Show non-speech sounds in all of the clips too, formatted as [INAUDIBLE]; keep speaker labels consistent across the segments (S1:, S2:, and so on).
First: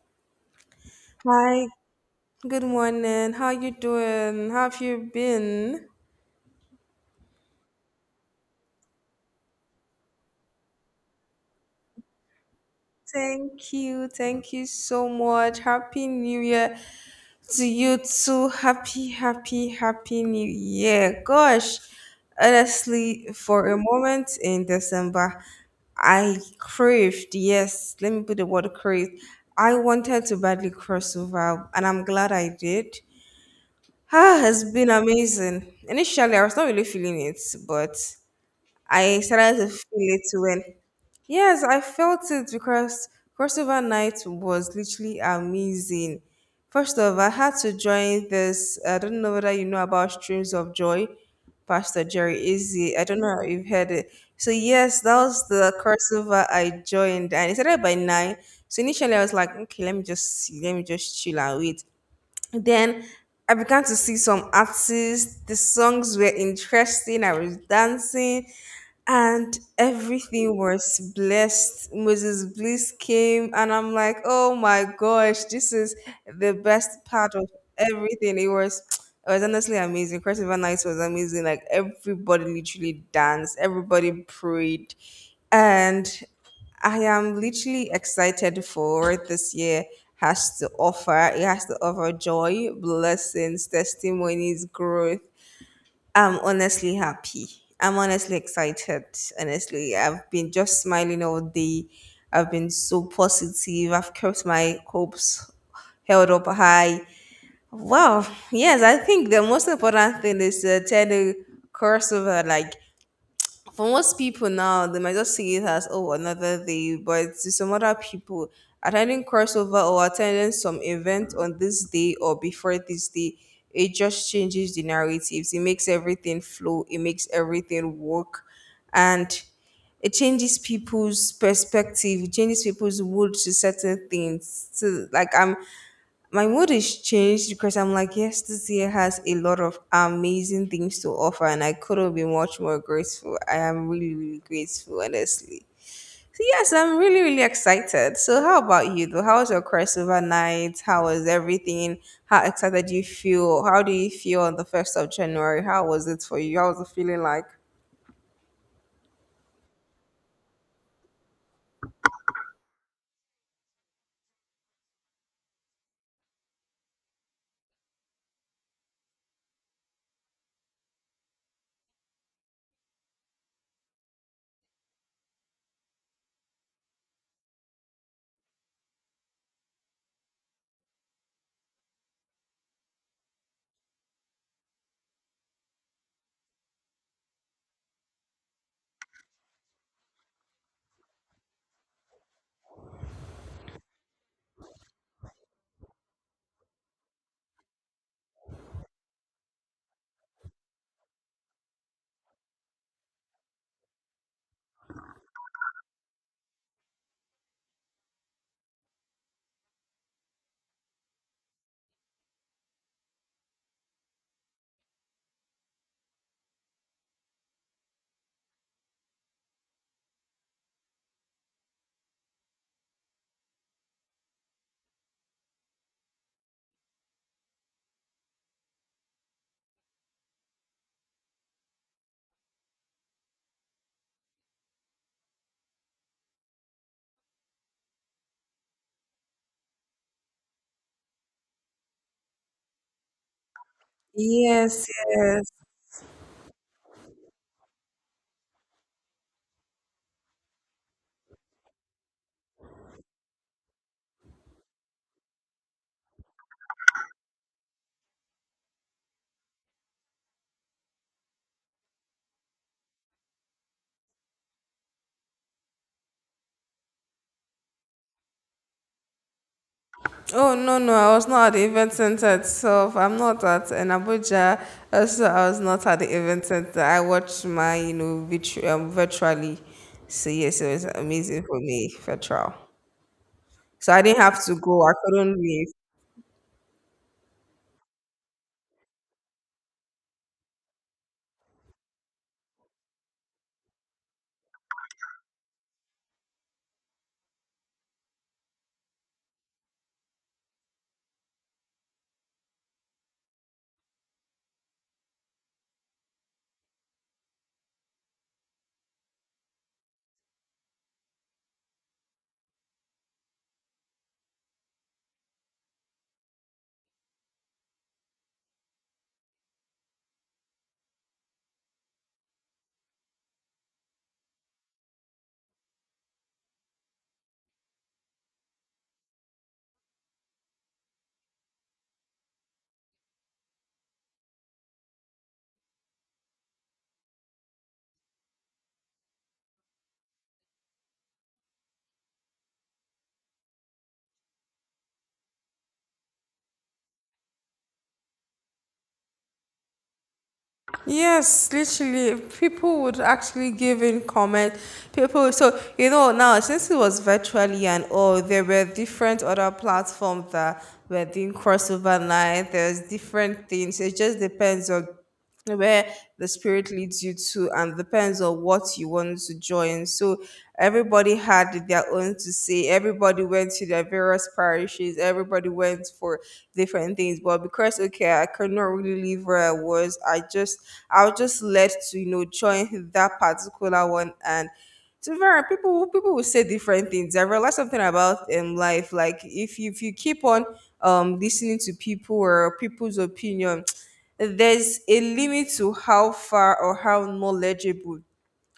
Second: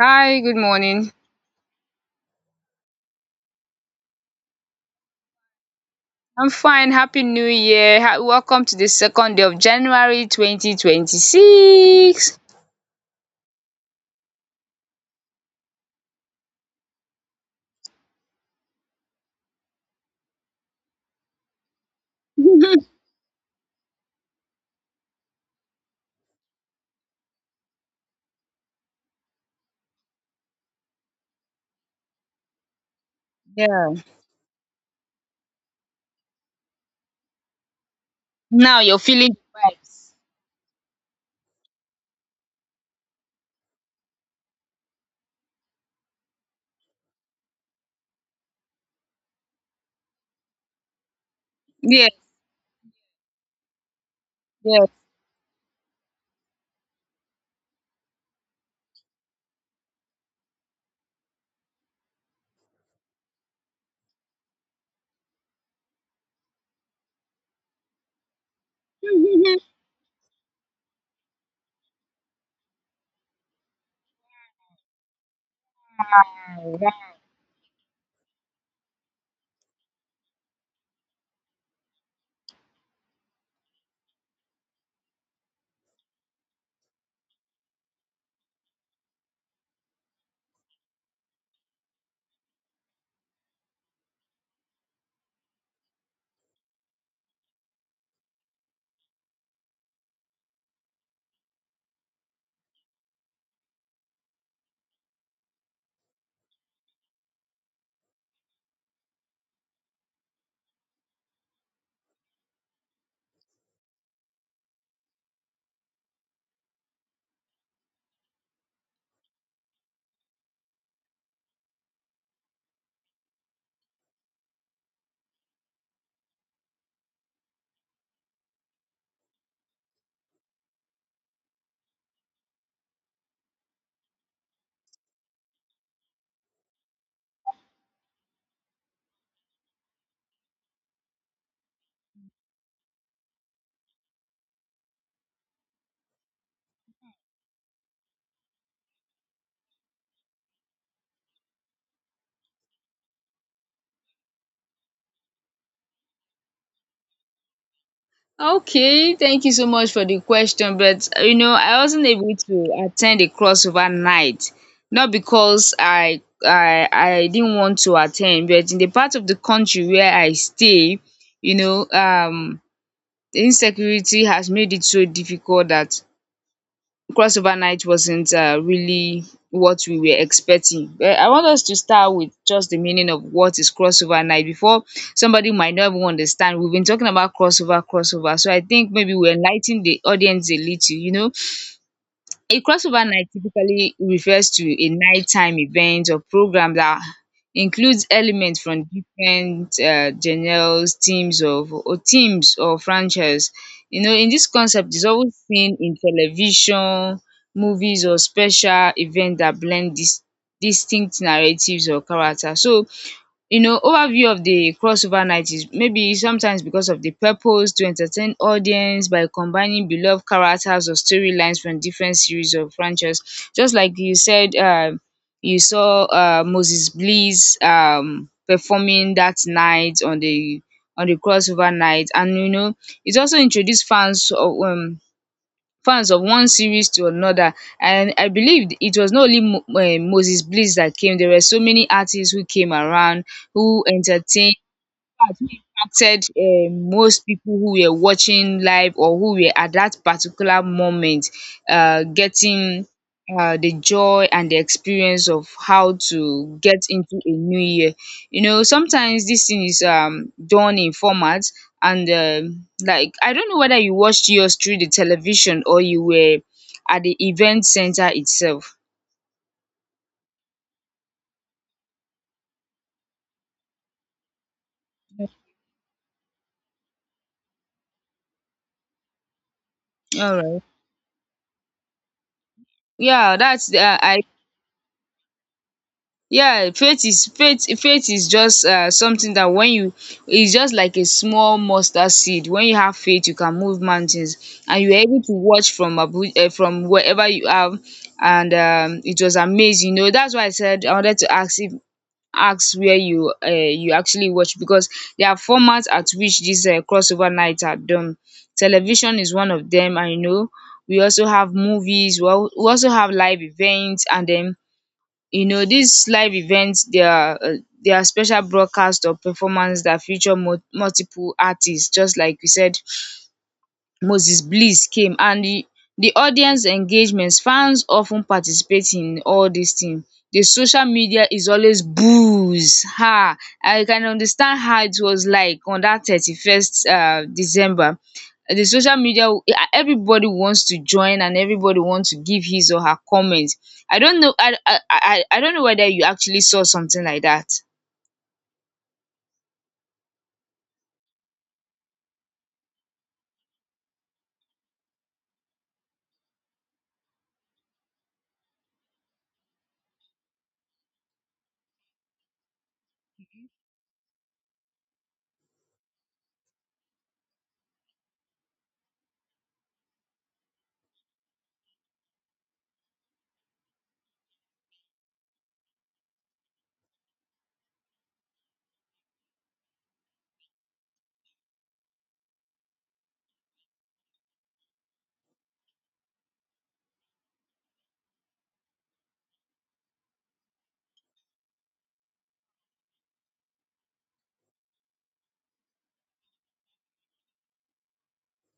S1: Hi, good morning.
S2: Hi, good morning. How you doing? How have you been?
S1: I'm fine. Happy New Year. Welcome to the second day of January 2026.
S2: Thank you. Thank you so much. Happy New Year to you too. Happy, happy, happy New Year. Gosh,
S1: [LAUGHS]
S2: honestly, for a moment in December, I craved, yes, let me put the word craved. I wanted to badly cross over, and I'm glad I did.
S1: Yeah.
S2: Ah, it's been amazing. Initially, I was not really feeling it, but
S1: Now you're
S2: I
S1: feeling
S2: started
S1: the
S2: to
S1: vibes.
S2: feel it when yes, I felt it because crossover night was literally amazing. First of all, I had to join this. I don't know whether you know about Streams of Joy, Pastor
S1: Yeah,
S2: Jerry Izzy. I don't know if you've heard it. So
S1: yeah.
S2: yes, that was the crossover I joined, and it started by nine. So initially, I was like, okay, let me just see, let me just chill and wait. Then I began to see some artists. The songs were interesting. I was dancing and
S1: [LAUGHS]
S2: everything was blessed. Moses Bliss came, and I'm like, oh my gosh, this is the best
S1: Alright.
S2: part of everything. It was honestly amazing. Crossover Nights was amazing. Like everybody literally danced, everybody prayed, and I am literally excited for what this year has to offer. It has to offer joy, blessings, testimonies, growth. I'm honestly happy. I'm honestly excited. Honestly, I've been just smiling all day. I've been so positive. I've kept my hopes held up high. Wow. Yes, I think the most important thing is to tell the crossover like for most people now, they might just see it as oh another day. But to some other people, attending crossover or attending some event on this day or before this day, it just changes the narratives. It makes everything flow. It makes everything work, and it changes people's perspective. It changes people's mood to certain things. So like I'm my mood is changed because I'm like, yes, this year has a lot of amazing things to offer, and I couldn't be much more grateful. I am really, really grateful, honestly. So yes, I'm really, really excited. So how about you though? How was your crossover night? How was everything? How excited do you feel? How do you feel on the first of January? How was it for you? How was it feeling like?
S1: Okay, thank you so much for the question. But I wasn't able to attend the crossover night, not because I didn't want to attend, but in the part of the country where I stay, you know, um the insecurity has made it so difficult that crossover night wasn't really what we were expecting. But I want us to start with just the meaning of what is crossover night before somebody might not even understand. We've been talking about crossover, crossover. So I think maybe we enlighten the audience a little. A crossover night typically refers to a nighttime event or program that includes elements from different genres, teams or franchises. In this concept, is always seen in television, movies, or special events that blend distinct narratives or characters. So overview of the crossover night is maybe sometimes because of the purpose to entertain audience by combining beloved characters or storylines from different series or franchise, just like you said. You saw Moses Bliss performing that night on the crossover night, and it also introduced fans of one series to another, and I believe it was not only Moses Bliss that came. There were so many artists who came around who entertained
S2: Yes,
S1: facts
S2: yes.
S1: wey impacted most people who were watching live or who were at that particular moment getting the joy and the experience of how to get into a new year. Sometimes this thing is done in format, and like, I don't know whether you watched yours through the television or you were at the event center itself.
S2: Oh, no, no, I was not at the event center itself. I'm not at in Abuja. Also, I was not at the event center. I watched my, you know, virtu- virtually. So, yes,
S1: Alright.
S2: it was amazing for me, virtual.
S1: Yeah, that's the
S2: So, I didn't
S1: I.
S2: have to go. I couldn't leave.
S1: Yeah, faith is faith. Faith is just something that when you, is just like a small mustard seed. When you have faith, you can move mountains, and you are able to watch from wherever you are, and it was amazing. That's why I said I wanted to ask if ask where you you actually watch, because there are formats at which these crossover nights are done. Television is one of them. I know we also have movies. Well, we also have live events, and then, these live events, their special broadcasts or performances that feature multiple artists, just like we said. Moses Bliss came, and the di audience engagements, fans often ten participate in all these things. The social media is always booze. Ha! I can understand how it was like on that 31st December. The social media, everybody wants to join, and everybody wants to give his or her comment. I don't know I don't know whether you actually saw something like dat.
S2: Yes, literally, people would actually give in comment. So you know now since it was virtually and all, there were different other platforms that were doing crossover night. There's different things. It just depends on where the spirit leads you to and depends on what you want to join, so everybody had their own to say. Everybody went to their various parishes. Everybody went for different things, but because okay, I could not really live where I was, I was just led to, you know, join that particular one. And to be fair, people will say different things. I realized something about life. Like if you keep on listening to people or people's opinion, there's a limit to how far or how knowledgeable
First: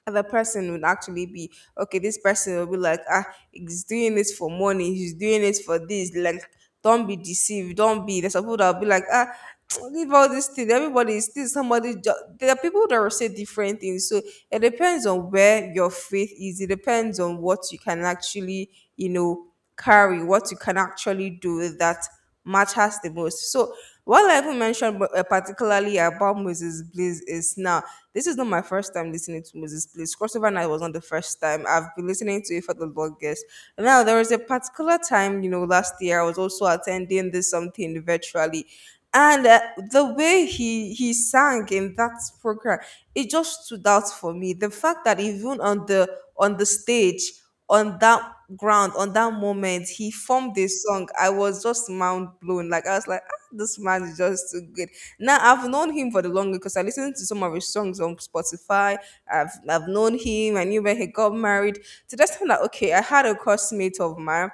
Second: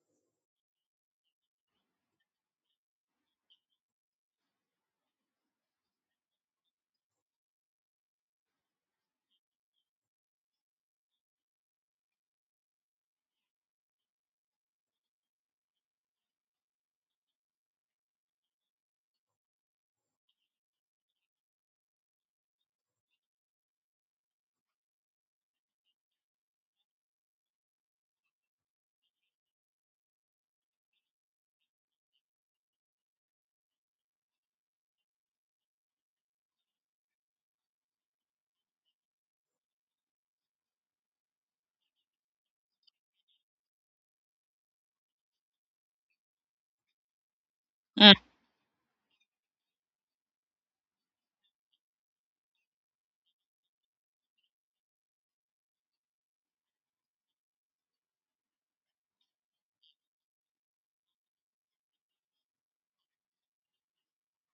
S2: the person would actually be. Okay, this person will be like, ah, he's doing this for money, he's doing it for this. Like, don't be deceived, don't be. There's some people that'll be like, ah, [TSK] leave all this thing. Everybody is still somebody. Jo-. There are people that will say different things. So it depends on where your faith is. It depends on what you can actually, you know, carry, what you can actually do that matters the most. So what level mentioned particularly about Moses Bliss is now, this is not my first time listening to Moses Blaze. Crossover Night was not the first time. I've been listening to it for the longest. Now, there was a particular time, last year I was also attending this something virtually. And the way he sang in that program, it just stood out for me. The fact that even on the stage, on that ground, on that moment he formed this song, I was just mind blown. Like I was like, this man is just too good. Now I've known him for the long because I listened to some of his songs on Spotify. I've known him. I knew when he got married. To just find out, okay, I had a classmate of mine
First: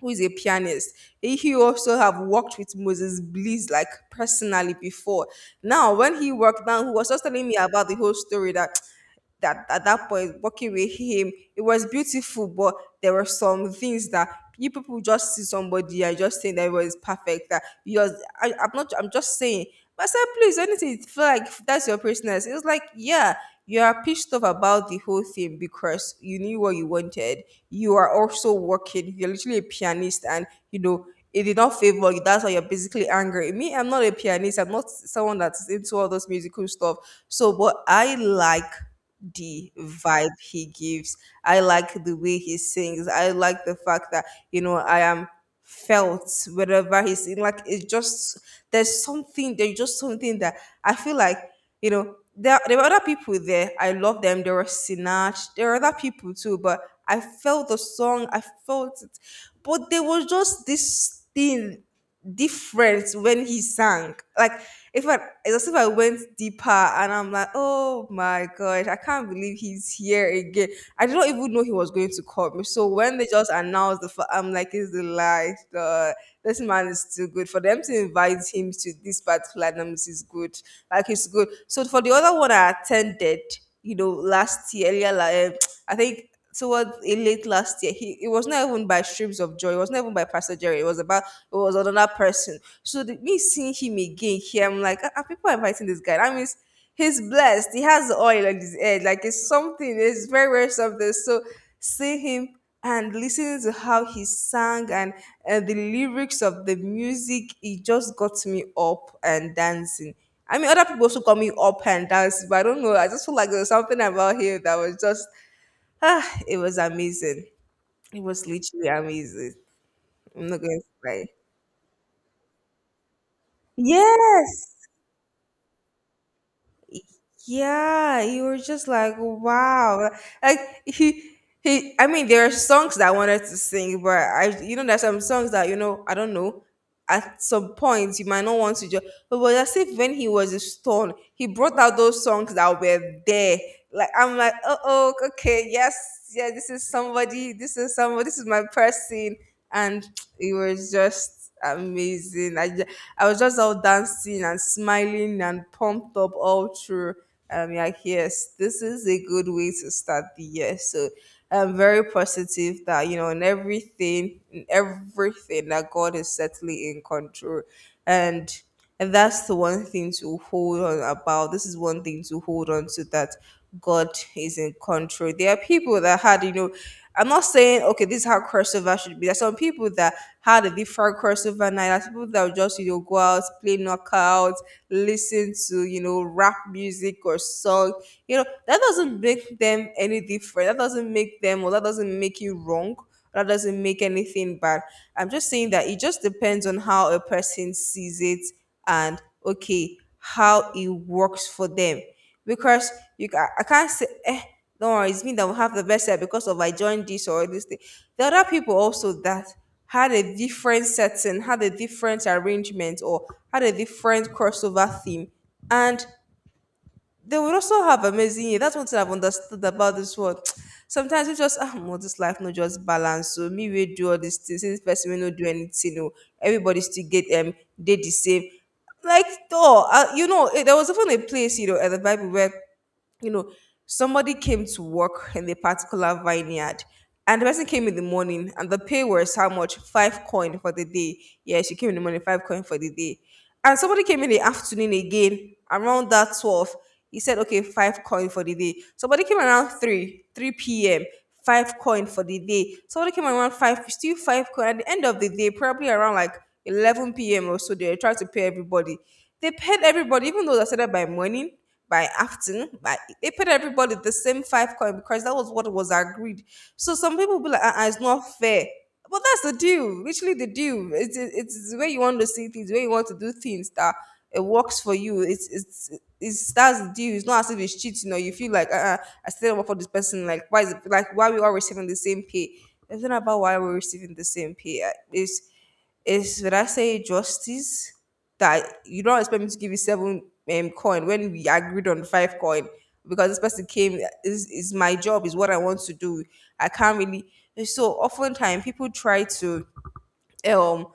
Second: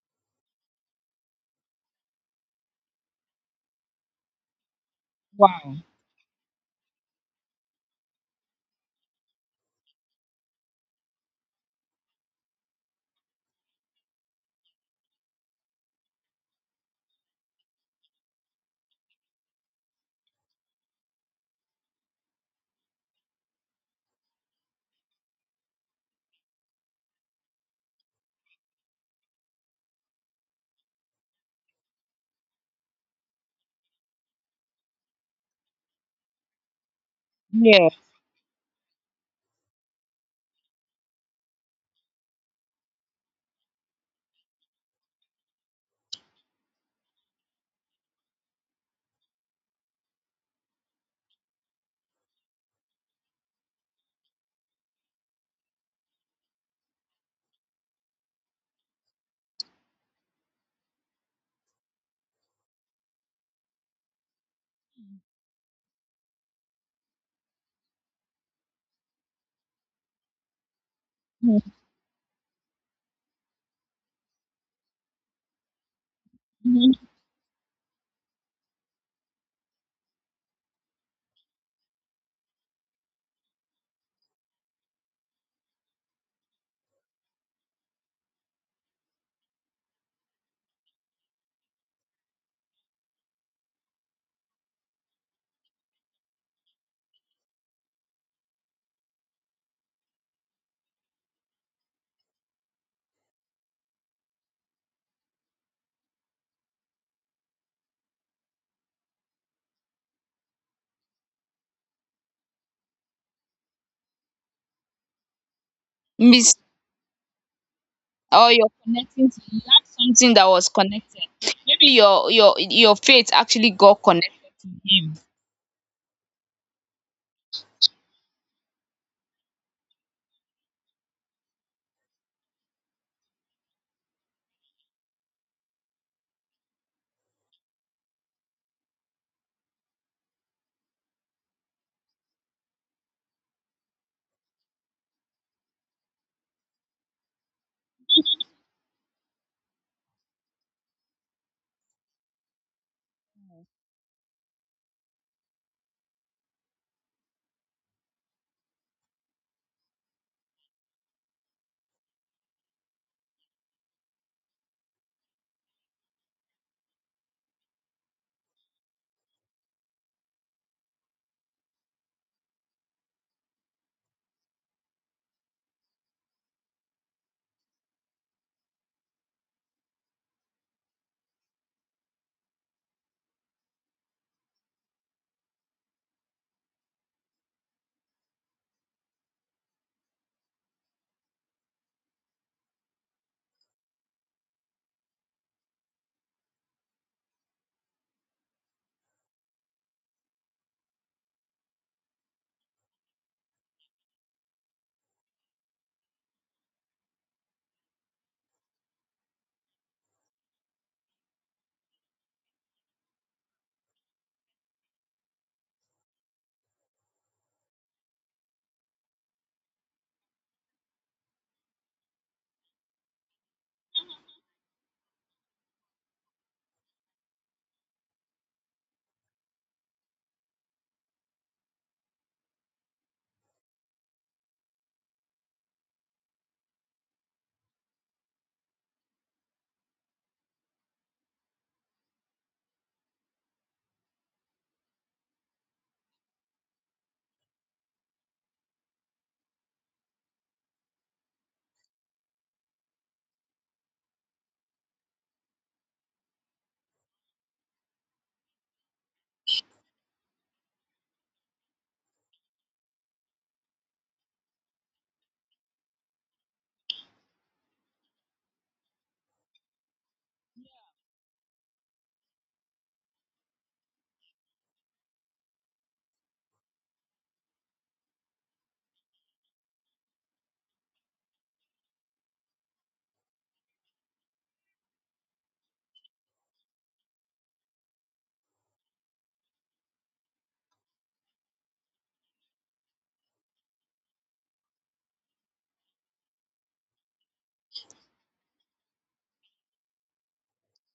S2: who is a pianist. He also have worked with Moses Bliss like personally before.
S1: Wow!
S2: Now, when he worked down, he was just telling me about the whole story, that at that point working with him it was beautiful, but there were some things that you people just see somebody and just saying that it was perfect, that yours. I'm not, I'm just saying. But I said, please, anything you feel like, that's your personality. It was like, yeah, you are pissed off about the whole thing because you knew what you wanted. You are also working. You're literally a pianist, and you know it did not favor you. That's why you're basically angry. Me, I'm not a pianist. I'm not someone that's into all those musical stuff. So what
S1: Yeah.
S2: I like, the vibe he gives. I like the way he sings. I like the fact that, I am felt wherever he's in. Like, it's just, there's something, there's just something that I feel like, there were other people there. I love them. There were Sinach. There were other people too, but I felt the song. I felt it. But there was just this thing different when he sang. Like, if I, it's as if I went deeper, and I'm like, oh my gosh, I can't believe he's here again. I did not even know he was going to call me. So when they just announced I'm like, it's the life. This man
S1: Mhm.
S2: is too good for them to invite him to this particular numbers is good. Like, it's good. So for the other one I attended, last year, earlier, like, [TSK] I think towards it late last year, he it was not even by Streams of Joy. It was not even by Pastor Jerry. It was about, it was another person. So me seeing him again here, I'm like, are people inviting this guy? That means he's blessed. He has the oil on his head. Like, it's something. It's very, very something. So seeing him and listening to how he sang, and the lyrics of the music, it just got me up and dancing. I mean, other people also call me up and dance, but I don't know. I just feel like there was something about him that was just. Ah,
S1: Miss.
S2: it was amazing. It was
S1: Or you're
S2: literally
S1: connecting to,
S2: amazing.
S1: you had something that
S2: I'm not
S1: was
S2: going to
S1: connected.
S2: lie.
S1: Maybe your your faith actually got connected to
S2: Yes.
S1: him.
S2: Yeah, you were just like, wow. Like he he I mean, there are songs that I wanted to sing, but I there's some songs that, I don't know. At some point you might not want to just, but as if when he was a stone, he brought out those songs that were there. Like I'm like, oh, okay, yes, yeah, this is somebody, this is somebody, this is my person. And it was just amazing. I was just all dancing and smiling and pumped up all through. Like, yes, this is a good way to start the year. So I'm very positive that, in everything, in everything, that God is certainly in control. And and that's the one thing to hold on about. This is one thing to hold on to, that God is in control. There are people that had, I'm not saying okay, this is how crossover should be. There's some people that had a different crossover night. There's people that would just, go out, play knockout, listen to rap music or song, that doesn't make them any different. That doesn't make them, or that doesn't make you wrong. That doesn't make anything bad. I'm just saying that it just depends on how a person sees it, and okay, how it works for them. Because I can't say, eh, don't worry, it's me that will have the best hair because of I joined this or this thing. The other people also that had a different setting, had a different arrangement, or had a different crossover theme. And they would also have amazing year. That's one thing I've understood about this world. [TSK] Sometimes you just well, this life not just balance. So me we do all these things. This person will not do anything. Oh, everybody still get the same. Like oh there was even a place at the Bible where you know, somebody came to work in a particular vineyard, and the person came in the morning and the pay was how much? Five coin for the day. Yeah, she came in the morning, five coin for the day. And somebody came in the afternoon again around that 12. He said, okay, five coin for the day. Somebody came around 3, 3 p.m., five coin for the day. Somebody came around 5, still five coin. At the end of the day, probably around like 11 p.m. or so, they tried to pay everybody. They paid everybody, even though they started by morning by acting, by they paid everybody the same five coin because that was what was agreed. So some people be like, ah, it's not fair. But that's the deal, literally the deal. It's the way you want to see things, the way you want to do things that it works for you. It's that's the deal. It's not as if it's cheating or you feel like I still work for this person. Like why is it, like why we all receiving the same pay? It's not about why we're receiving the same pay. It's, is, would I say, justice? That you don't expect me to give you seven coin when we agreed on five coin because this person came, is my job is what I want to do. I can't really, so oftentimes people try to um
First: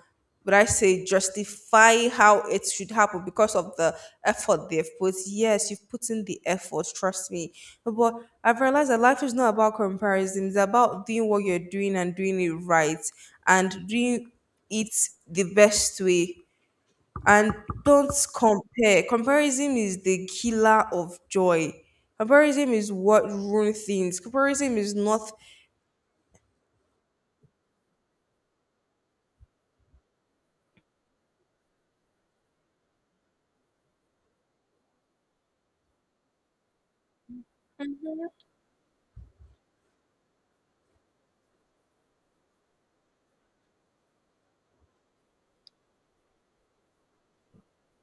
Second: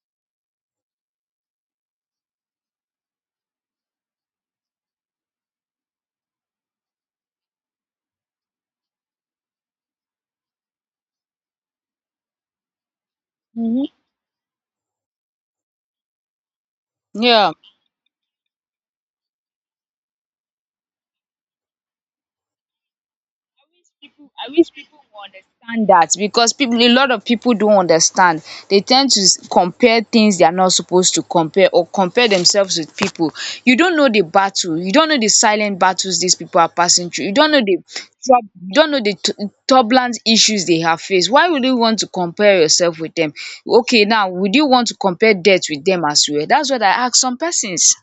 S2: would I say justify how it should happen because of the effort they've put. Yes, you've put in the effort, trust me. But I've realized that life is not about comparison, it's about doing what you're doing and doing it right,
S1: Hmm.
S2: and doing it the best way,
S1: Yeah.
S2: and don't compare. Comparison is the killer of joy. Comparison is what ruins things.
S1: People i wish
S2: Comparison is
S1: people will
S2: not.
S1: understand that, because people a lot of people don't understand. They tend to compare things they are not supposed to compare, or compare themselves with people. You don't know the battle, you don't know the silent battles these people are passing through, you don't know the troub- you don't know the t- turbulent issues they have faced. Why would you want to compare yourself with them? Okay, now would you want to compare death with them as well? That's what I ask some persons.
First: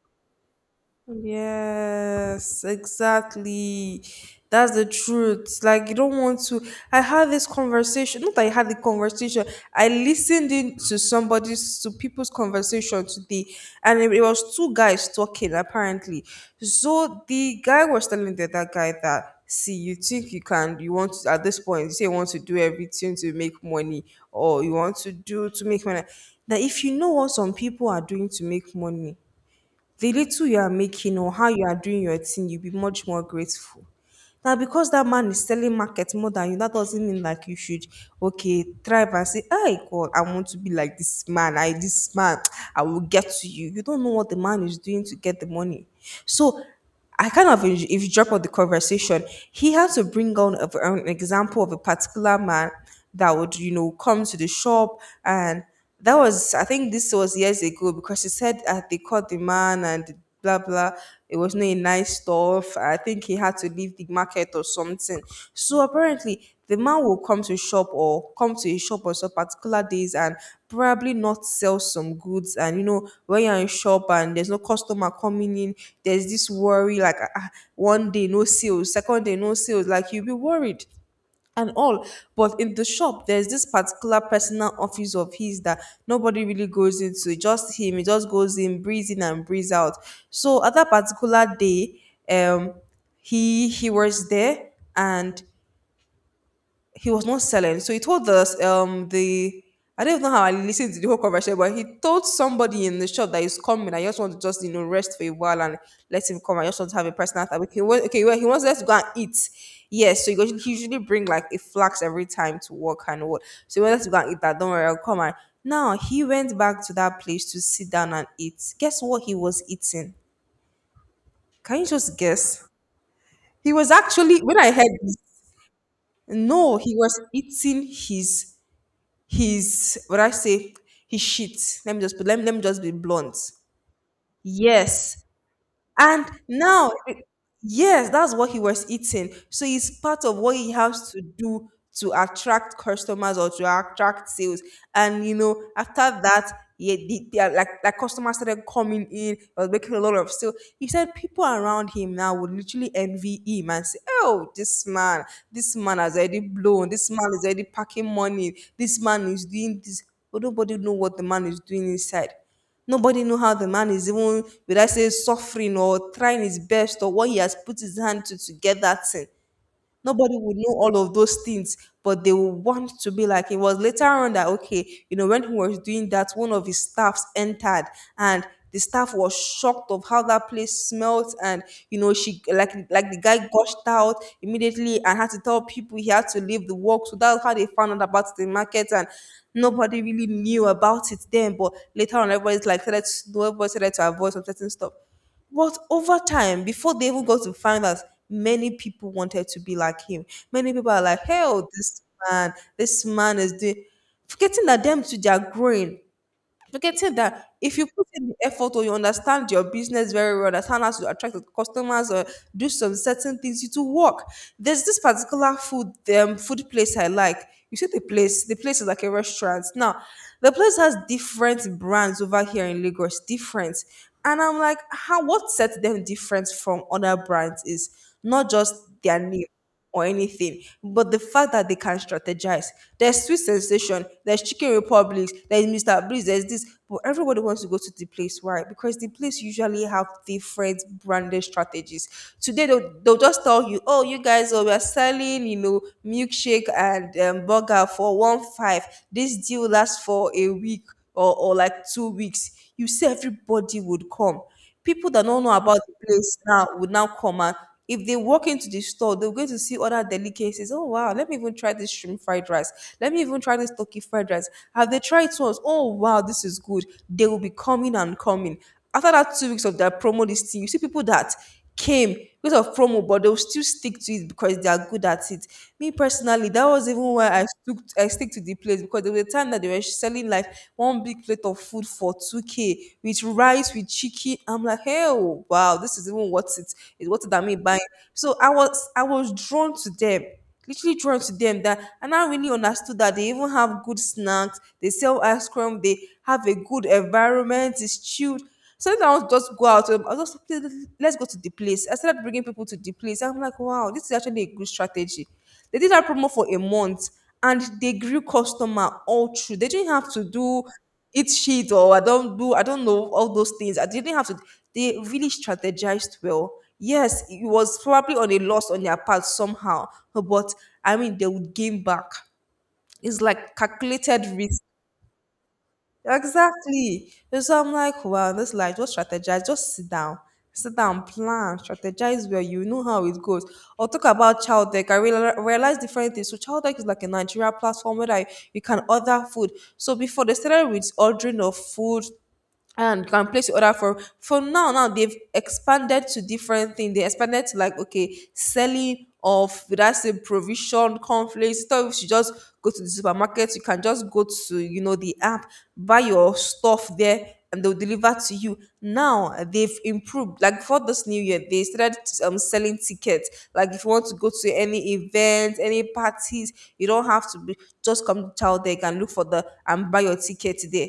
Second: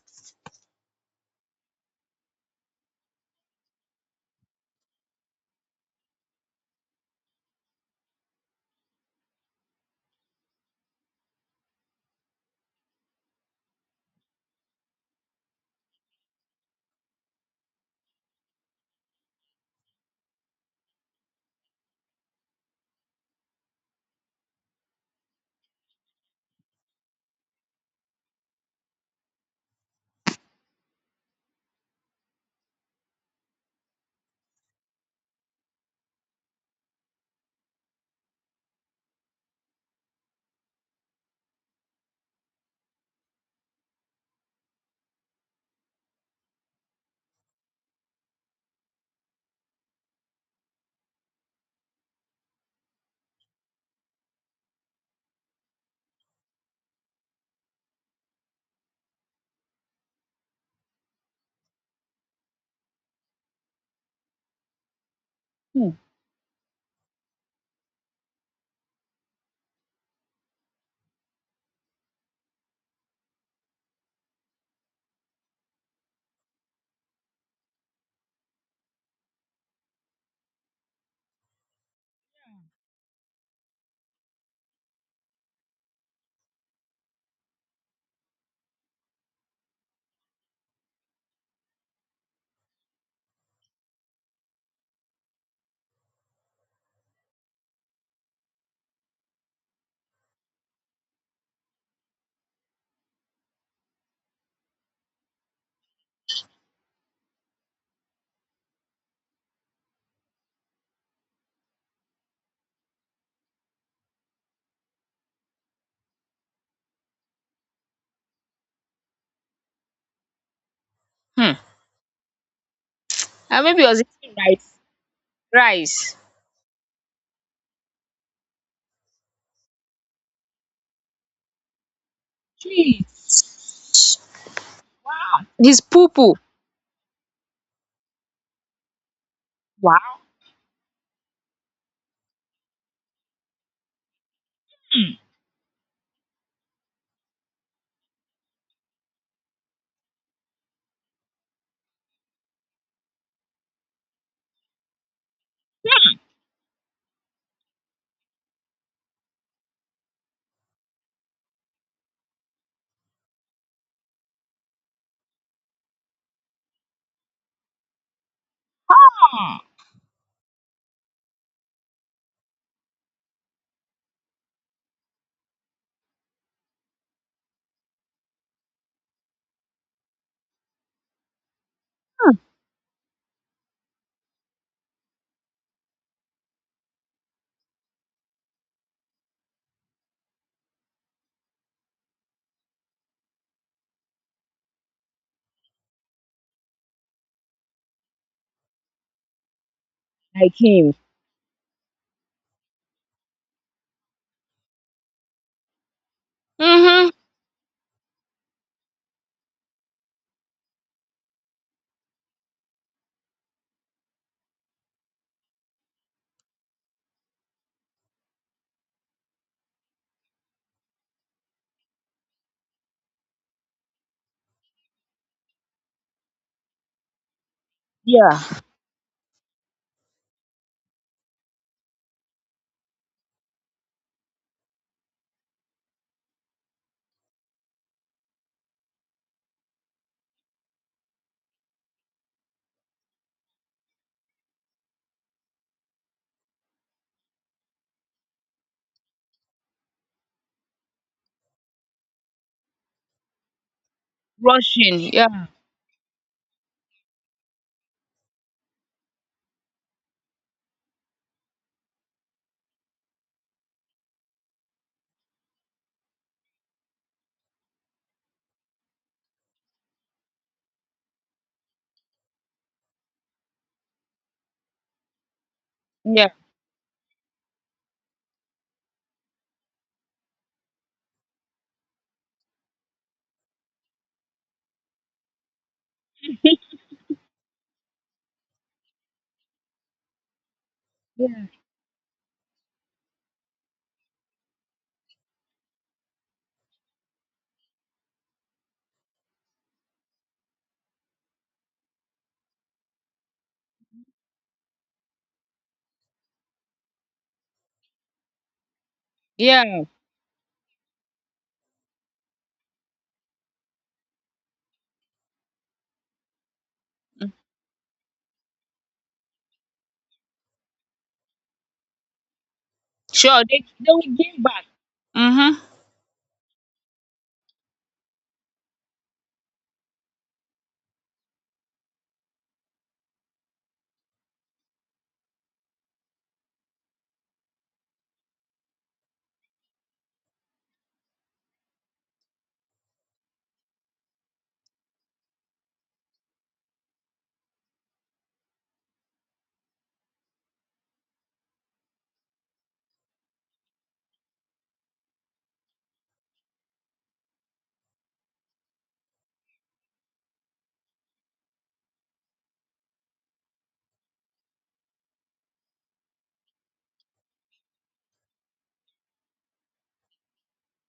S2: Yes, exactly. That's the truth. Like you don't want to. I had this conversation. Not that I had the conversation. I listened in to somebody's to people's conversation today, and it was two guys talking apparently. So the guy was telling the other guy that, see, you think you can, you want to, at this point, you say you want to do everything to make money, or you want to do to make money. That if you know what some people are doing to make money, the little you are making or how you are doing your thing, you'll be much more grateful. Now, because that man is selling market more than you, that doesn't mean like you should okay thrive and say, "Hey God, I want to be like this man. I this man, [TSK] I will get to you." You don't know what the man is doing to get the money. So, I kind of, if you drop out the conversation, he had to bring on an example of a particular man that would, you know, come to the shop, and that was, I think this was years ago because she said they caught the man and blah blah. It was not a nice stuff. I think he had to leave the market or something. So
S1: Hmm.
S2: apparently, the man will come to shop or come to a shop on some particular days and probably not sell some goods. And you know, when you're in shop and there's no customer coming in, there's this worry like ah, ah, one day no sales, second day no sales. Like you'll be worried and all. But in the shop, there's this particular personal office of his that nobody really goes into. Just him. He just goes in, breathes in and breathes out. So at that particular day, um, he was there and he was not selling. So he told us the I don't know how I listened to the whole conversation, but he told somebody in the shop that he's coming. I just want to just, you know, rest for a while and let him come. I just want to have a personal time. He wants okay, well, he wants us to go and eat. Yes, so he usually bring like a flax every time to work and what. So he wants us to go and eat that. Don't worry, I'll come. And now he went back to that place to sit down and eat. Guess what he was eating?
S1: Hmm.
S2: Can you just guess?
S1: And
S2: He
S1: maybe I
S2: was
S1: was eating
S2: actually, when
S1: rice.
S2: I heard this,
S1: Rice.
S2: no, he was eating his what I say his shit. Let me just let me just be
S1: Cheese.
S2: blunt. Yes,
S1: His poo
S2: and
S1: poo.
S2: now, yes, that's what he was eating. So it's
S1: Wow.
S2: part of what he has to do to attract customers or to attract sales. And you know, after that, yeah, like customers started coming in, I was making a lot of sales. He said people around him now would literally envy him and say, "Oh, this man has already blown. This man is already packing money. This man is doing this." But nobody know what the man is doing inside. Nobody know how the man is even, will I say, suffering or trying his best or what he has put his hand to get that thing. Nobody would know all of those things, but they would want to be like, it was later on that, okay, you know, when he was doing that, one of his staffs entered, and the staff was shocked of how that place smelt, and you know she like the guy gushed out immediately and had to tell people, he had to leave the work. So that's how they found out about the market, and nobody really knew about it then, but later on everybody's like started to know, everybody started to avoid some certain stuff. But over time, before they even got to find us, many people wanted to be like him.
S1: Like
S2: Many people
S1: him.
S2: are like, hell, this man is doing, forgetting that them too, they are growing. You're
S1: Mm-hmm.
S2: getting that if you put in the effort or you understand your business very well, understand how to attract the customers or do some certain things, it will work. There's this particular food food place I like. You see the place is like a restaurant. Now, the place has different brands over here in Lagos, different. And I'm like, how, what sets them different from other brands is not
S1: Yeah.
S2: just their name or anything. But the fact that they can strategize, there's Sweet Sensation, there's Chicken Republics, there's Mr. Breeze, there's this, but everybody wants to go to the place. Why? Because the place usually have different branded strategies. Today they'll just tell you, oh, you guys, oh, we are selling, you know, milkshake and burger for one five. This deal lasts for a week or like 2 weeks. You see, everybody would come.
S1: Rushing.
S2: People that don't
S1: Yeah.
S2: know about the place now would now come, and if they walk into the store, they're going to see other delicacies. Oh wow, let me even try this shrimp fried rice. Let me even try this turkey fried rice. Have they tried it once? Oh wow, this is good. They will be coming and coming. After that 2 weeks of their promo listing, you see people that came because of promo, but they'll still stick to it because they are good at it. Me
S1: Yeah.
S2: personally, that was even why I stick to the place because there was a time that they were selling like one big plate of food for 2K with rice with chicken. I'm like, hey oh, wow, this is even worth it, it's worth it than me buying. So I was drawn to them, literally drawn to
S1: Yeah.
S2: them, that, and I really understood that they even have good snacks, they sell ice cream, they have a good environment, it's chill. So then I want to just go out. I was just, "Please, let's go to the place." I started bringing people to the place. I'm like, wow, this is actually a good strategy. They did that promo for a month, and they grew customer all through. They
S1: Yeah.
S2: didn't have to do it sheet or I don't do I don't know all those things. I didn't have to. They really strategized well. Yes, it was probably on a loss on their part somehow, but I mean they would gain back. It's
S1: Sure.
S2: like
S1: They will
S2: calculated
S1: give
S2: risk.
S1: back. Mm-hmm.
S2: Exactly. And so I'm like, well, this life, just strategize, just sit down, plan, strategize where. You know how it goes. Or talk about child tech. Realize different things. So child tech is like a Nigeria platform where I you can order food. So before they started with ordering of food and you can place your order for now now they've expanded to different things. They expanded to like okay selling of that's a provision conflict stuff. You should just go to the supermarket, you can just go to, you know, the app, buy your stuff there and they'll deliver to you. Now they've improved, like for this new year they started selling tickets. Like if you want to go to any event, any parties, you don't have to be, just come to child there, you can look for the and buy your ticket there.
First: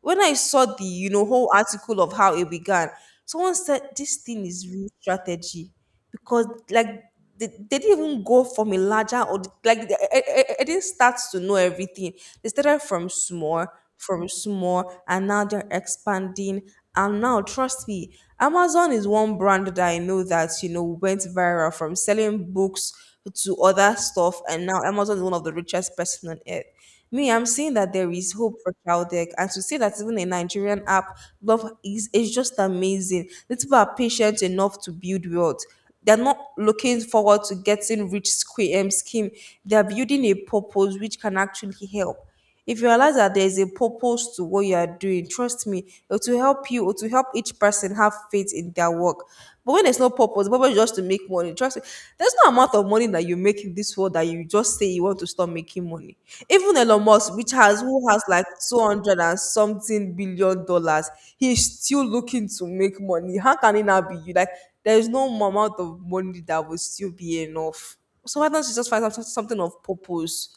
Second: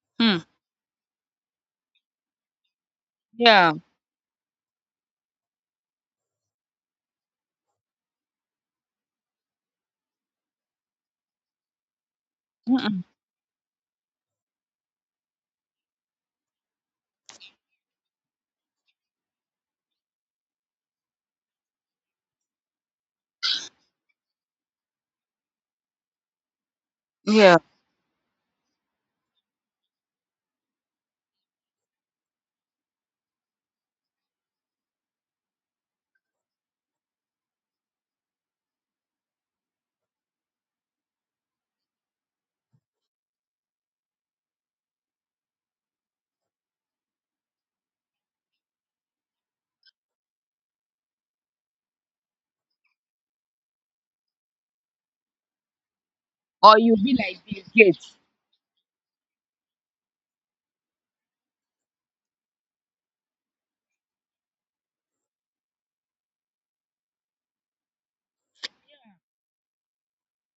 S2: When I
S1: Mm.
S2: saw the, you know, whole article of how it began, someone
S1: Yeah.
S2: said this thing is real strategy, because like they didn't even go from a larger, or like I didn't start to know everything. They started
S1: Mm-mm.
S2: from small, and now they're expanding. And now, trust me, Amazon is one brand that I know that, you know, went viral from selling books to other stuff, and now Amazon is one of the richest person on earth. Me, I'm
S1: Yeah.
S2: saying that there is hope for child, and to say that even a Nigerian app love is just amazing. The people are patient enough to build wealth. They're not looking forward to getting rich scheme. They're building a purpose which can actually help. If you realize that there is a purpose to what you are doing, trust me, it will help you, it will help each person have faith in their work. But when there's no purpose, the purpose is just to make money. Trust me, there's no amount of money that you make in this world that you just say you want to stop making money. Even
S1: Or you
S2: Elon
S1: be
S2: Musk,
S1: like
S2: which
S1: Bill
S2: has who
S1: Gates.
S2: has like 200 and something billion dollars, he is still looking to make money. How can it now be you? Like, there is no amount of money that will still be enough. So why don't you just find out something of purpose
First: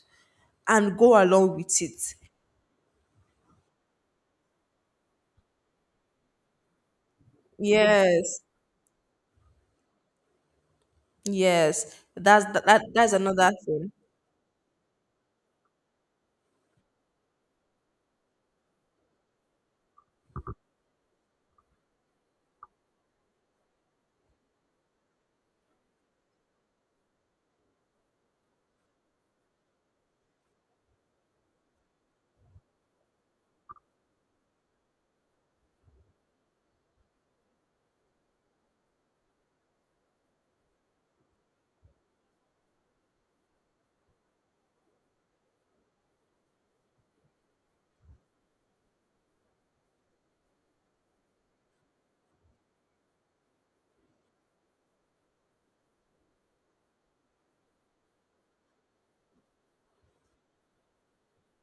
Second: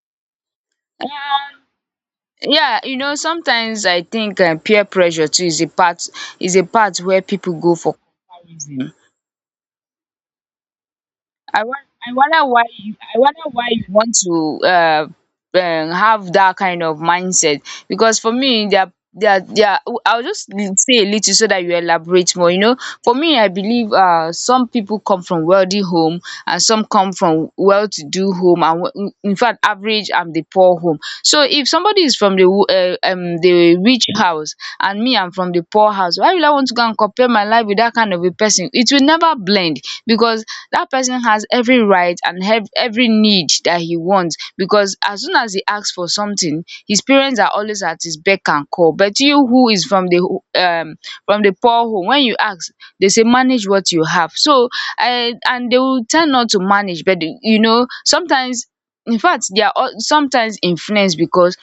S2: and go along
S1: Um,
S2: with it?
S1: yeah, sometimes I think peer pressure too is a part where people go for
S2: Yes,
S1: comparison. I won-
S2: yes.
S1: I
S2: That's
S1: wonder why
S2: that,
S1: you
S2: that's
S1: I wonder
S2: another
S1: why you
S2: thing.
S1: want to have that kind of mindset, because for me I'll just say a little so that you elaborate more. You know, for me I believe some people come from wealthy home, and some come from well-to-do home, and in fact average and the poor home. So if somebody is from the the rich house, and me, I'm from the poor house, why will I want to go and compare my life with that kind of a person? It will never blend, because that person has every right and have every need that he wants, because as soon as he asks for something, his parents are always at his beck and call. But you who is from the ho- from the poor home, when you ask, they say manage what you have. So I and they will tend not to manage, but sometimes in fact they are all sometimes influenced because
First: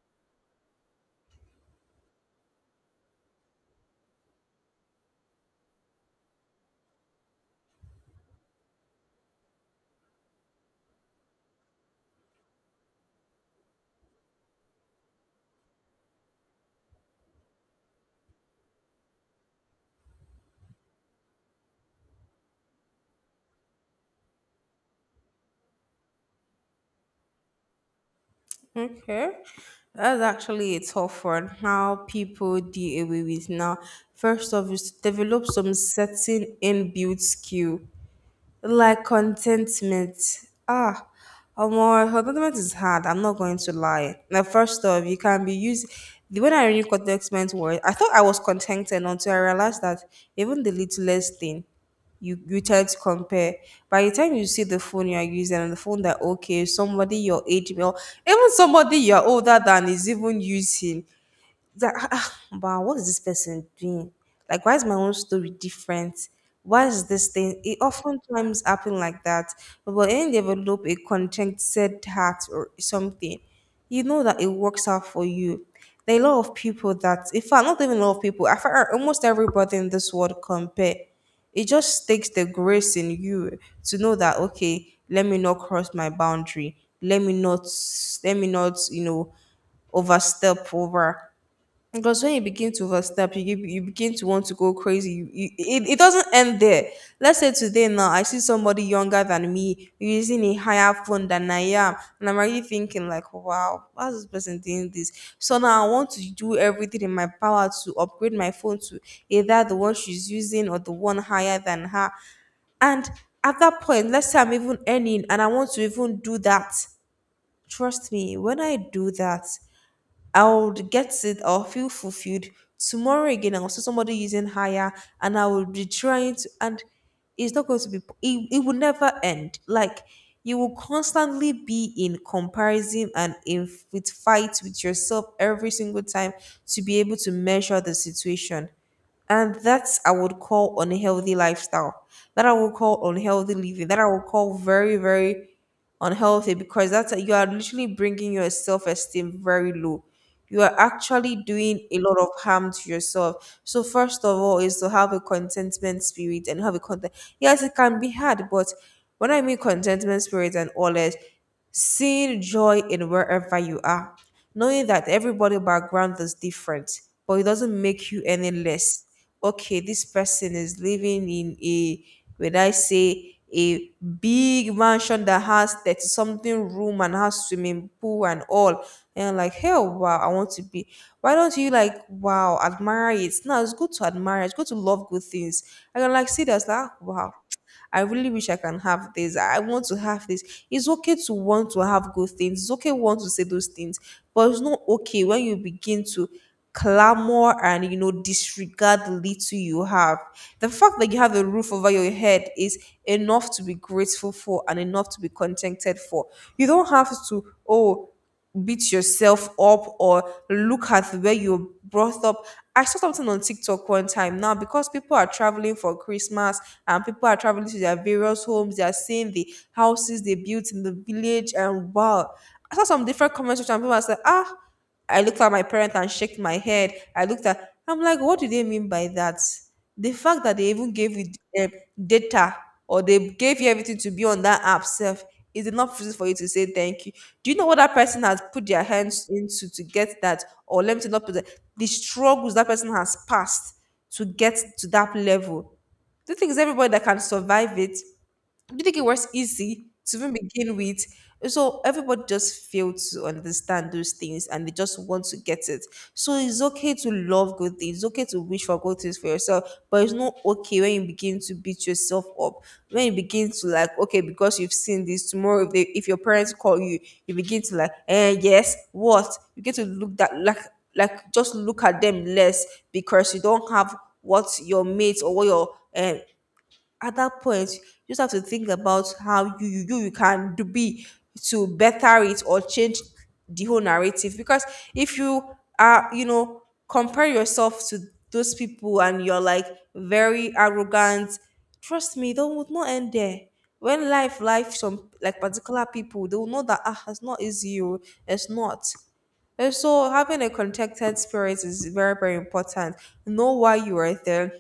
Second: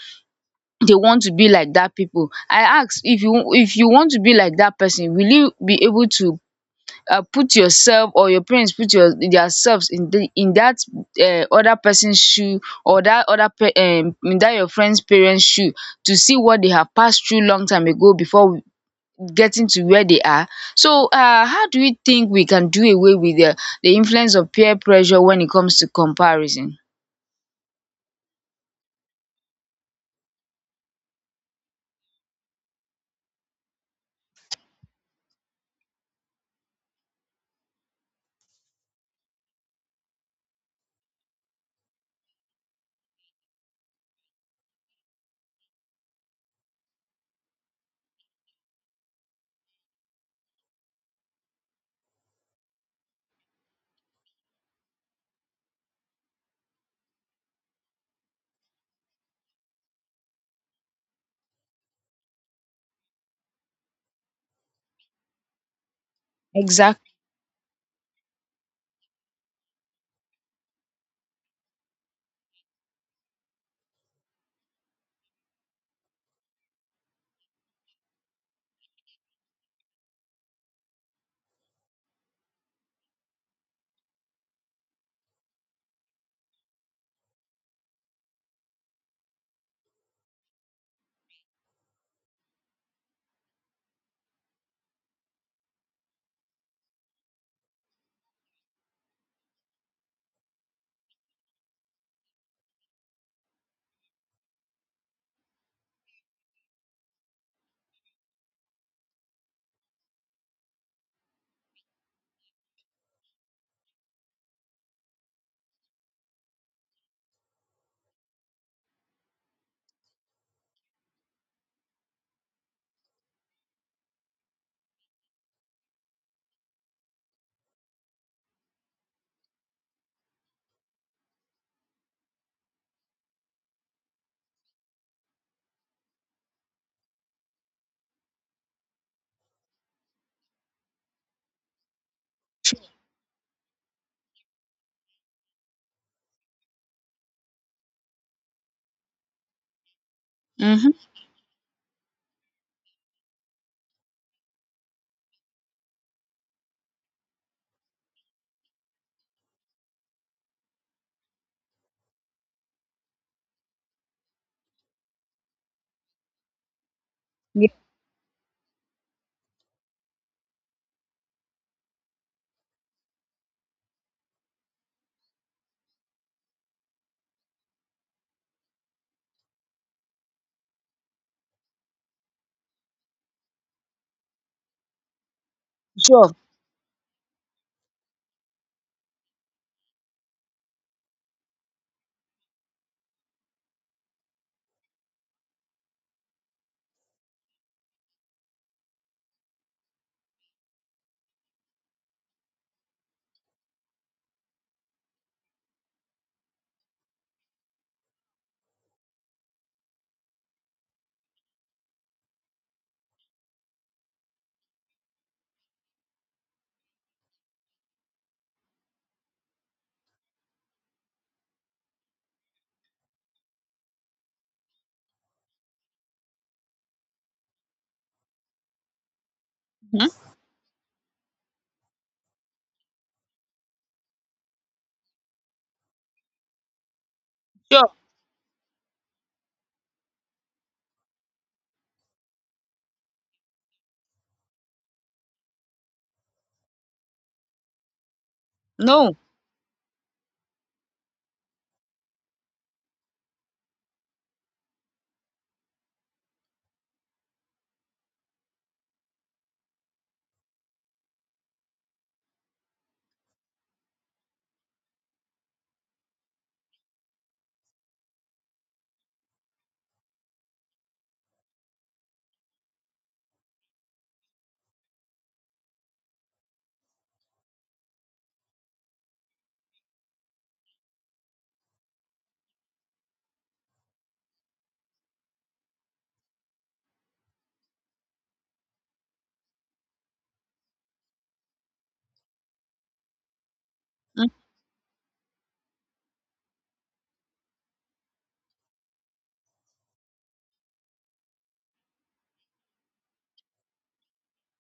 S1: they want to be like that people. I ask, if you want to be like that person, will you be able to put yourself, or your parents put your dia selves, in the in that other person's shoe, or that other pe- dat your friend's parents shoe, to see what they have passed through long time ago before getting to where they are. So how do you think we can do away with the influence of peer pressure when it comes to comparison?
S2: Okay. That's actually a tough one. How people deal away with now. First off is to develop some certain inbuilt skill. Like contentment. Ah, Amor, contentment is hard. I'm not going to lie. Now, first off, you can be used. When I read contentment word, I thought I was contented until I realized that even the littlest thing, you tend to compare. By the time you see the phone you are using and the phone that okay, somebody your age, well, even somebody you're older than is even using, that wow, what is this person doing? Like, why is my own story different? Why is
S1: Exactly.
S2: this thing? It oftentimes happen like that, but when you develop a contented heart or something, you know that it works out for you. There are a lot of people that, in fact, not even a lot of people, I find almost everybody in this world compare. It just takes the grace in you to know that okay, let me not cross my boundary. Let me not, let me not, you know, overstep over, because when you begin to overstep, you begin to want to go crazy. It doesn't end there. Let's say today now, I see somebody younger than me using a higher phone than I am. And I'm already thinking like, wow, how's this person doing this? So now I want to do everything in my power to upgrade my phone to either the one she's using or the one higher than her. And at that point, let's say I'm even earning and I want to even do that. Trust me, when I do that, I would get it. I'll feel fulfilled. Tomorrow again, I'll see somebody using higher, and I will be trying to. And it's not going to be. It will never end. Like you will constantly be in comparison and in with fights with yourself every single time to be able to measure the situation. And that's I would call unhealthy lifestyle. That I would call unhealthy living. That I would call very, very unhealthy, because that's you are literally bringing your self esteem very low. You are
S1: um
S2: actually doing a lot of harm to yourself. So first of all, is to have a contentment spirit and have a content. Yes, it can be hard, but when I mean contentment spirit and all that, seeing joy in wherever you are, knowing that everybody background is different, but it doesn't make you any less. Okay, this person is living in a, when I say, a big mansion that has 30 something room and has swimming pool and all. And I'm like, hell, wow, I want to be. Why don't you like, wow, admire it? No, it's good to admire, it's good to love good things. I can like
S1: Sure.
S2: see that's like, wow, I really wish I can have this. I want to have this. It's okay to want to have good things. It's okay want to say those things, but it's not okay when you begin to clamor and you know disregard the little you have. The fact that you have a roof over your head is enough to be grateful for and enough to be contented for. You don't have to oh beat yourself up or look at where you're brought up. I saw something on TikTok one time now because people are traveling for Christmas, and people are traveling to their various homes. They are seeing the houses they built in the village and wow, I saw some different comments, which some people are saying ah, I looked at my parents and shook my head. I looked at, I'm like, what do they mean by that?
S1: um
S2: The fact that they even gave you um, data or they gave you everything to be on that app self is enough reason for you to say thank you. Do you know what
S1: Sure.
S2: that person has put their hands into to get that? Or let me not put that, the struggles that person has passed to get to that level. Do you think it's everybody that can survive it? Do you think it
S1: No.
S2: was easy to even begin with? So everybody just failed to understand those things and they just want to get it. So it's okay to love good things, it's okay to wish for good things for yourself, but it's not okay when you begin to beat yourself up. When you begin to like, okay, because you've seen this tomorrow, if they if your parents call you, you begin to like, eh, yes, what? You get to look that like just look at them less because you don't have what your mates or what your um, at that point you just have to think about how you can do be to better it or change the whole narrative, because if you are, you know, compare yourself to those people and you're like very arrogant, trust me they would not end there. When life some like particular people they will know that ah it's not easy oh, it's not. And so having a contented spirit is very very important. Know why you are there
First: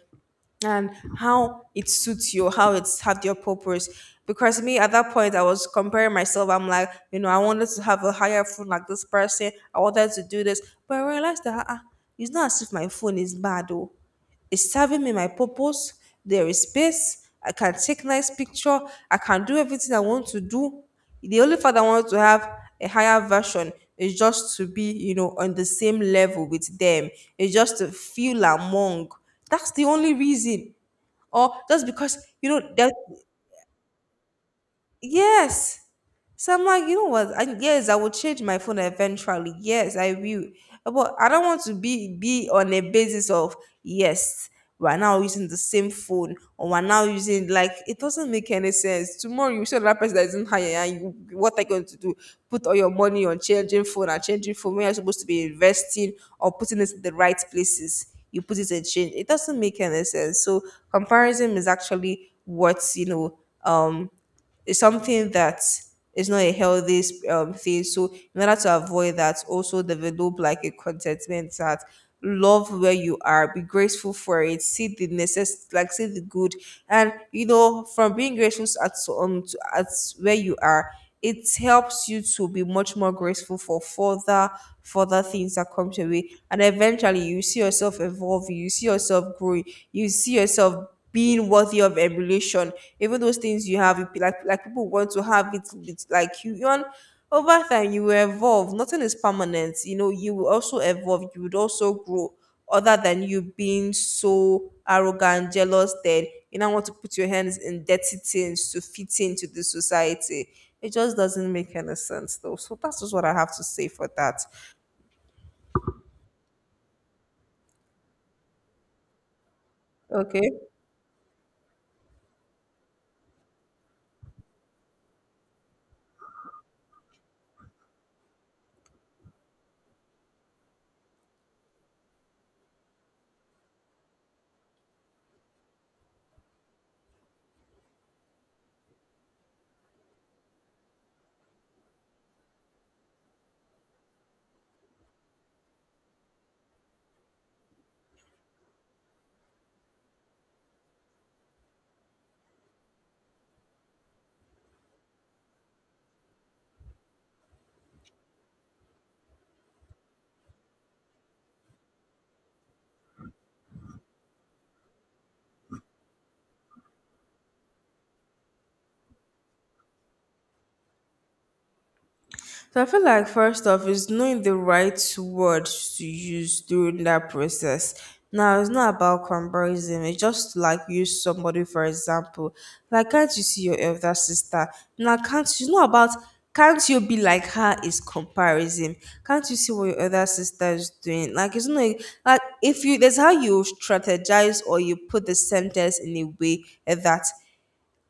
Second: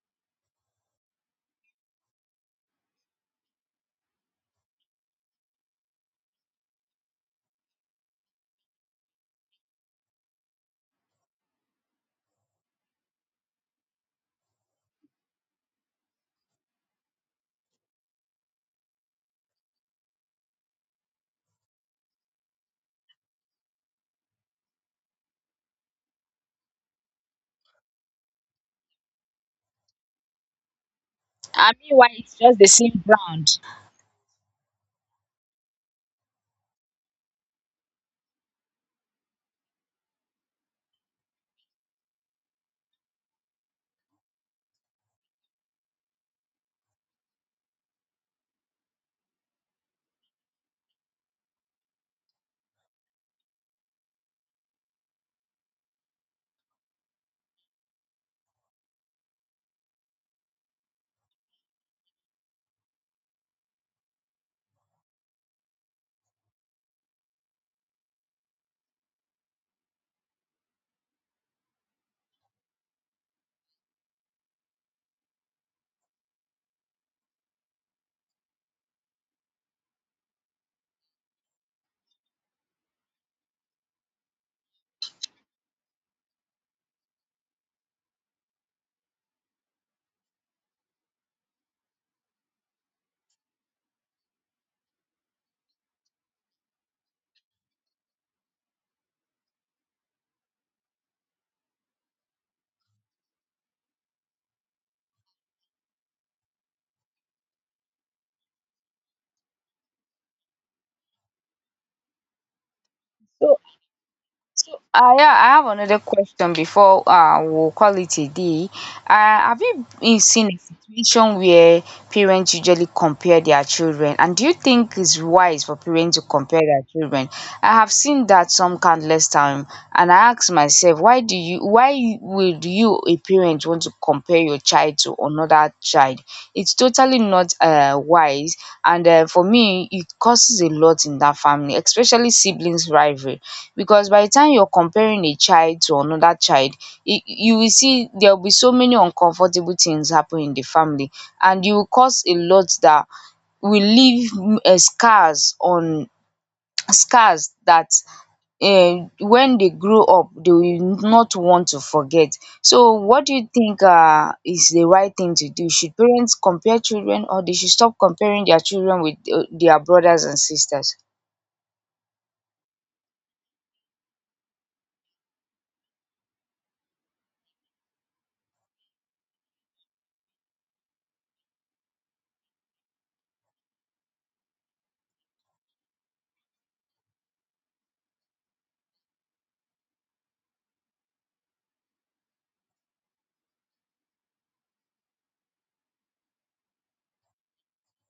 S2: and how it suits you, how it served your purpose. Because me at that point, I was comparing myself. I'm like, you know, I wanted to have a higher phone like this person. I wanted to do this, but I realized that ah, it's not as if my phone is bad. Though. It's serving me my purpose. There is space. I can take nice picture. I can do everything I want to do. The only fact I want to have a higher version is just to be, you know, on the same level with them. It's just to feel among. That's the only reason, or
S1: I
S2: just
S1: mean, why?
S2: because
S1: It's
S2: you
S1: just
S2: know
S1: the
S2: that,
S1: same brand.
S2: yes. So I'm like, you know what? I, yes, I will change my phone eventually. Yes, I will. But I don't want to be on a basis of yes, we're now using the same phone or we're now using, like it doesn't make any sense. Tomorrow you show another person that isn't higher and you, what are you going to do? Put all your money on changing phone and changing phone when you're supposed to be investing or putting it in the right places. You put it in change. It doesn't make any sense. So comparison is actually what, you know, um it's something that is not a healthy thing. So in order to avoid that, also develop like a contentment that love where you are, be grateful for it, see the necess like see the good, and you know from being grateful at where you are, it helps you to be much more grateful for further things that come your way, and eventually you see yourself evolving, you see yourself growing, you see yourself being worthy of emulation. Even those things you have, like people want to have it with like you. You want over time you will evolve. Nothing is permanent. You know, you will also evolve. You would also grow. Other than you being so arrogant, jealous, that you now want to put your hands in dirty things to fit into the society. It just doesn't make any sense though. So that's just what I have
S1: So,
S2: to say for that.
S1: so, yeah, I have another question before we'll call it a day. Have you been seen
S2: Okay.
S1: a situation where parents usually compare their children? And do you think it's wise for parents to compare their children? I have seen that some countless time, and I ask myself, why do you, why would you, a parent, want to compare your child to another child? It's totally not wise, and for me it causes a lot in that family, especially siblings rivalry, because by the time you're comparing a child to another child, you will see there will be so many uncomfortable things happen in the family, and you will cause a lot that will leave scars that when they grow up they will not want to forget. So what do you think is the right thing to do? Should parents compare children, or they should stop comparing their children with their brothers and sisters?
S2: So I feel like first off is knowing the right words to use during that process. Now it's not about comparison. It's just like use somebody for example. Like, can't you see your elder sister? Now can't you, not about can't you be like her is comparison? Can't you see what your other sister is doing? Like, it's not like if you there's how you strategize or you put the sentence in a way that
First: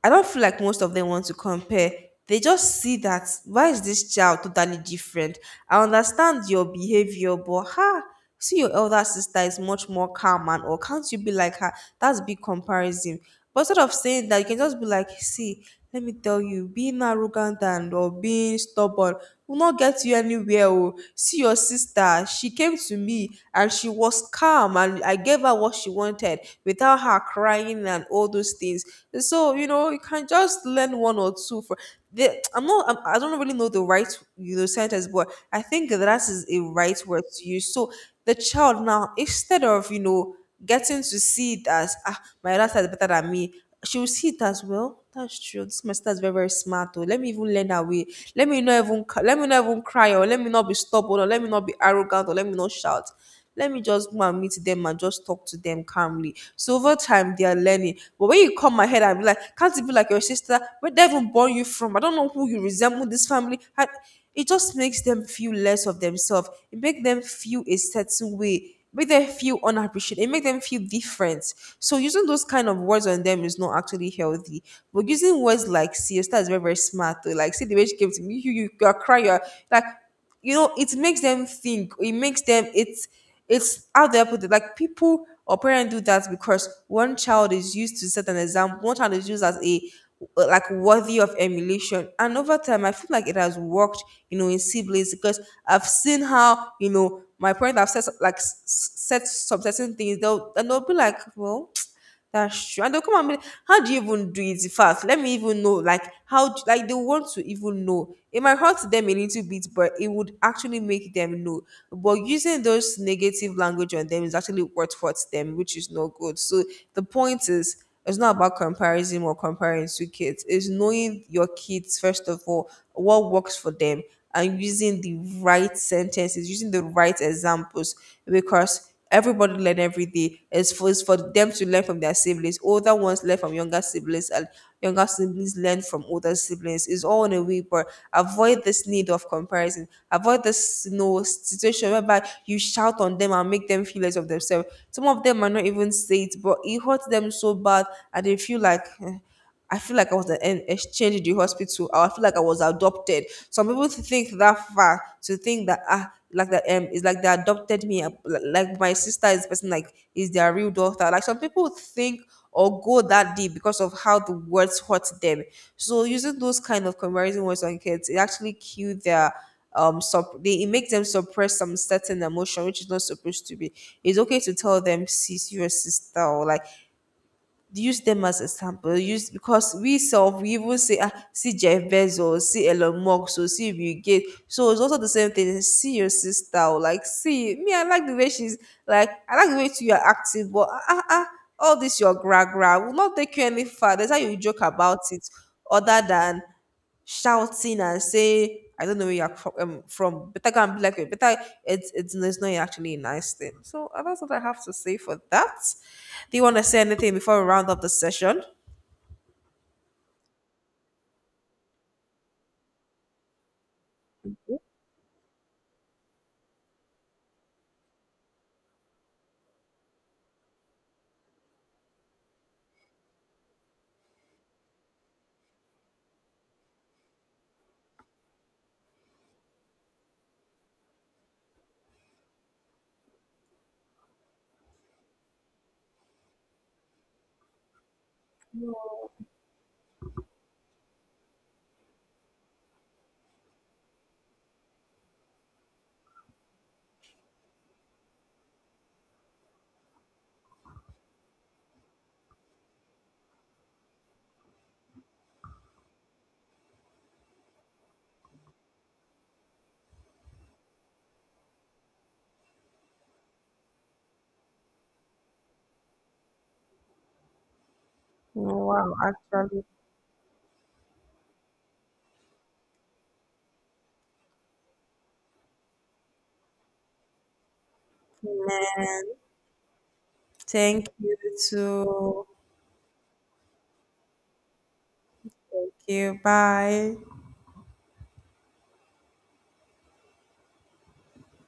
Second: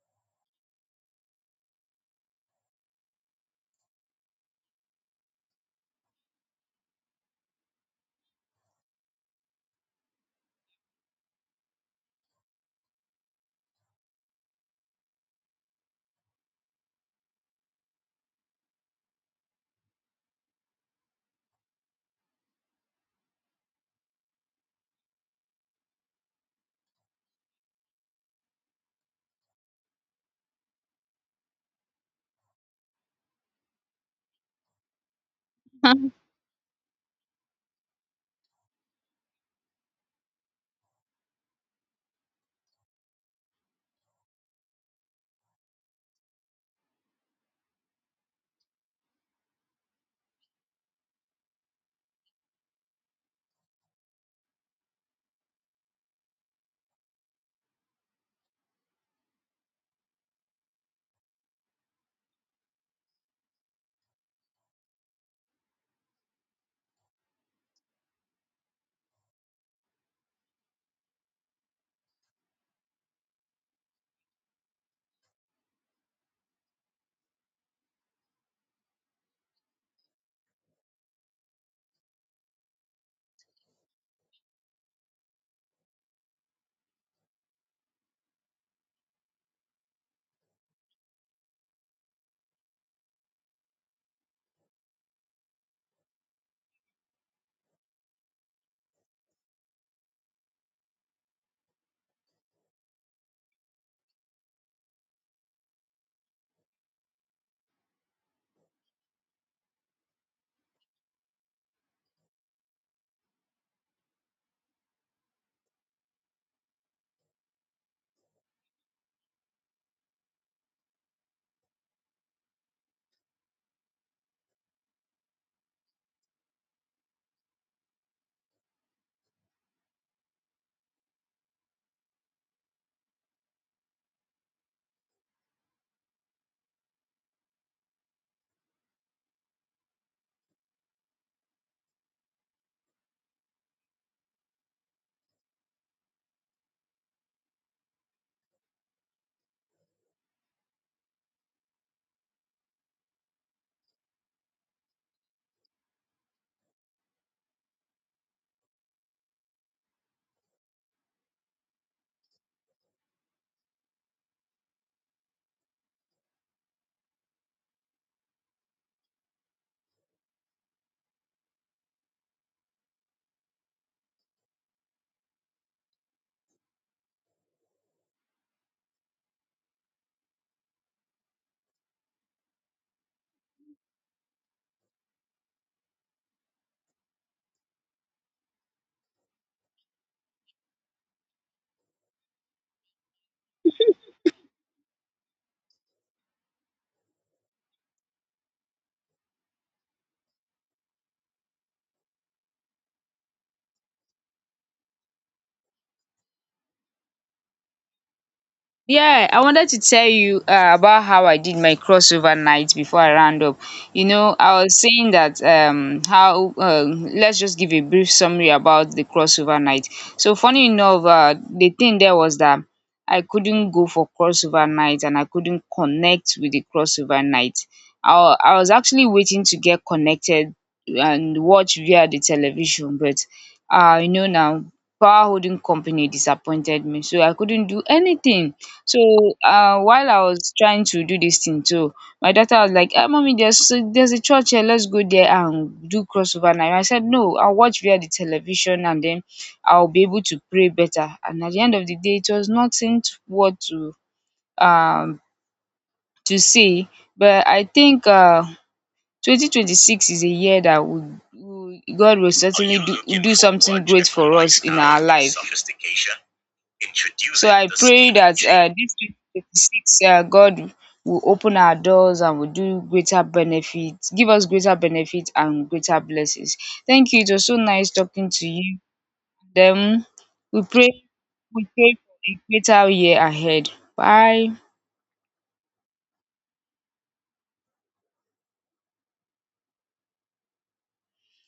S2: I don't feel like most of them want to compare. They just see that why is this child totally different? I understand your behavior, but ha, see your elder sister is much more calm, and or can't you be like her? That's big comparison. But instead of saying that, you can just be like, see, let me tell you, being arrogant and or being stubborn will not get you anywhere. Oh. See your sister, she came to me and she was calm and I gave her what she wanted without her crying and all those things. So, you know, you can just learn one or two for the, I'm not. I'm, I don't really know the right, you know, sentence, but I think
S1: [LAUGHS]
S2: that is a right word to use. So the child now, instead of you know getting to see it as, ah, my other sister is better than me. She will see it as well. That's true. This my sister is very, very smart. Oh. Let me even learn her way. Let me not even cry, or let me not be stubborn, or let me not be arrogant, or let me not shout. Let me just go and meet them and just talk to them calmly. So over time they are learning. But when you come ahead and be like, can't it be like your sister? Where they even born you from? I don't know who you resemble this family. I, it just makes them feel less of themselves. It makes them feel a certain way. Make them feel unappreciated. It makes them feel different. So using those kind of words on them is not actually healthy. But using words like siesta is very, very smart though. Like see the way she came to me, you are crying, you're like you know, it makes them think. It makes them it's how do I put it? Like people or parents do that because one child is used to set an example, one child is used as a like worthy of emulation. And over time, I feel like it has worked, you know, in siblings because I've seen how you know my parents have set like set some certain things. They'll and they'll be like, well, that's true. And they'll come and be like, how do you even do it fast? Let me even know. Like, like, they want to even know. It might hurt them a little bit, but it would actually make them know. But using those negative language on them is actually what hurts them, which is not good. So the point is, it's not about comparison or comparing two kids. It's knowing your kids, first of all, what works for them, and using the right sentences, using the right examples, because everybody learn every day. It's for them to learn from their siblings. Older ones learn from younger siblings, and younger siblings learn from older siblings. It's all in a way, but avoid this need of comparison. Avoid this you know, situation whereby you shout on them and make them feel less of themselves. Some of them might not even say it, but it hurts them so bad, and they feel like. "Eh, I feel like I was an exchange in the hospital. Or I feel like I was adopted. Some people think that far to think that ah, like that it's like they adopted me. Like my sister is the person like is their real daughter. Like some people think or go that deep because of how the words hurt them. So using those kind of comparison words on kids, it actually kill their they it makes them suppress some certain emotion which is not supposed to be it's okay to tell them sis you're a sister, or like use them as a sample. Use because we self we even say ah see Jeff Bezos, see Elon Musk, so see Bill Gates. So it's also the same thing. See your sister, or like see me. I like the way she's like. I like the way too you're acting, but all this your gra gra will not take you any far. That's how you joke about it. Other than shouting and saying, I don't know where you're from. Better go and be like, me." Better, no, it's not actually a nice thing. So that's what I have to say for that. Do you want to say anything before we round up the session?
S1: Yeah, I wanted to tell you about how I did my crossover night before I round up. I was saying that how let's just give a brief summary about the crossover night. So funny enough, the thing there was that I couldn't go for crossover night, and I couldn't connect with the crossover night. I was actually waiting to get connected and watch via the television, but you know now. Power holding company disappointed me, so I couldn't do anything. So while I was trying to do this thing too, my daughter was like, mummy, there's a church here, let's go there and do crossover night. I said no, I'll watch via the television, and then I'll be able to pray better. And at the end of the day, it was nothing to, what um to say. But I think 2026 is a year that would God will certainly do something great for us in our life. Introduce. So it, I the pray spirit. That
S2: Wow,
S1: this
S2: actually,
S1: 2026, God will open our doors and will do greater benefits, give us greater benefits and greater blessings. Thank you. It was so nice talking to you.
S2: man.
S1: Then we
S2: Thank
S1: pray,
S2: you
S1: we pray for
S2: too.
S1: a greater year ahead. Bye.
S2: Thank you. Bye.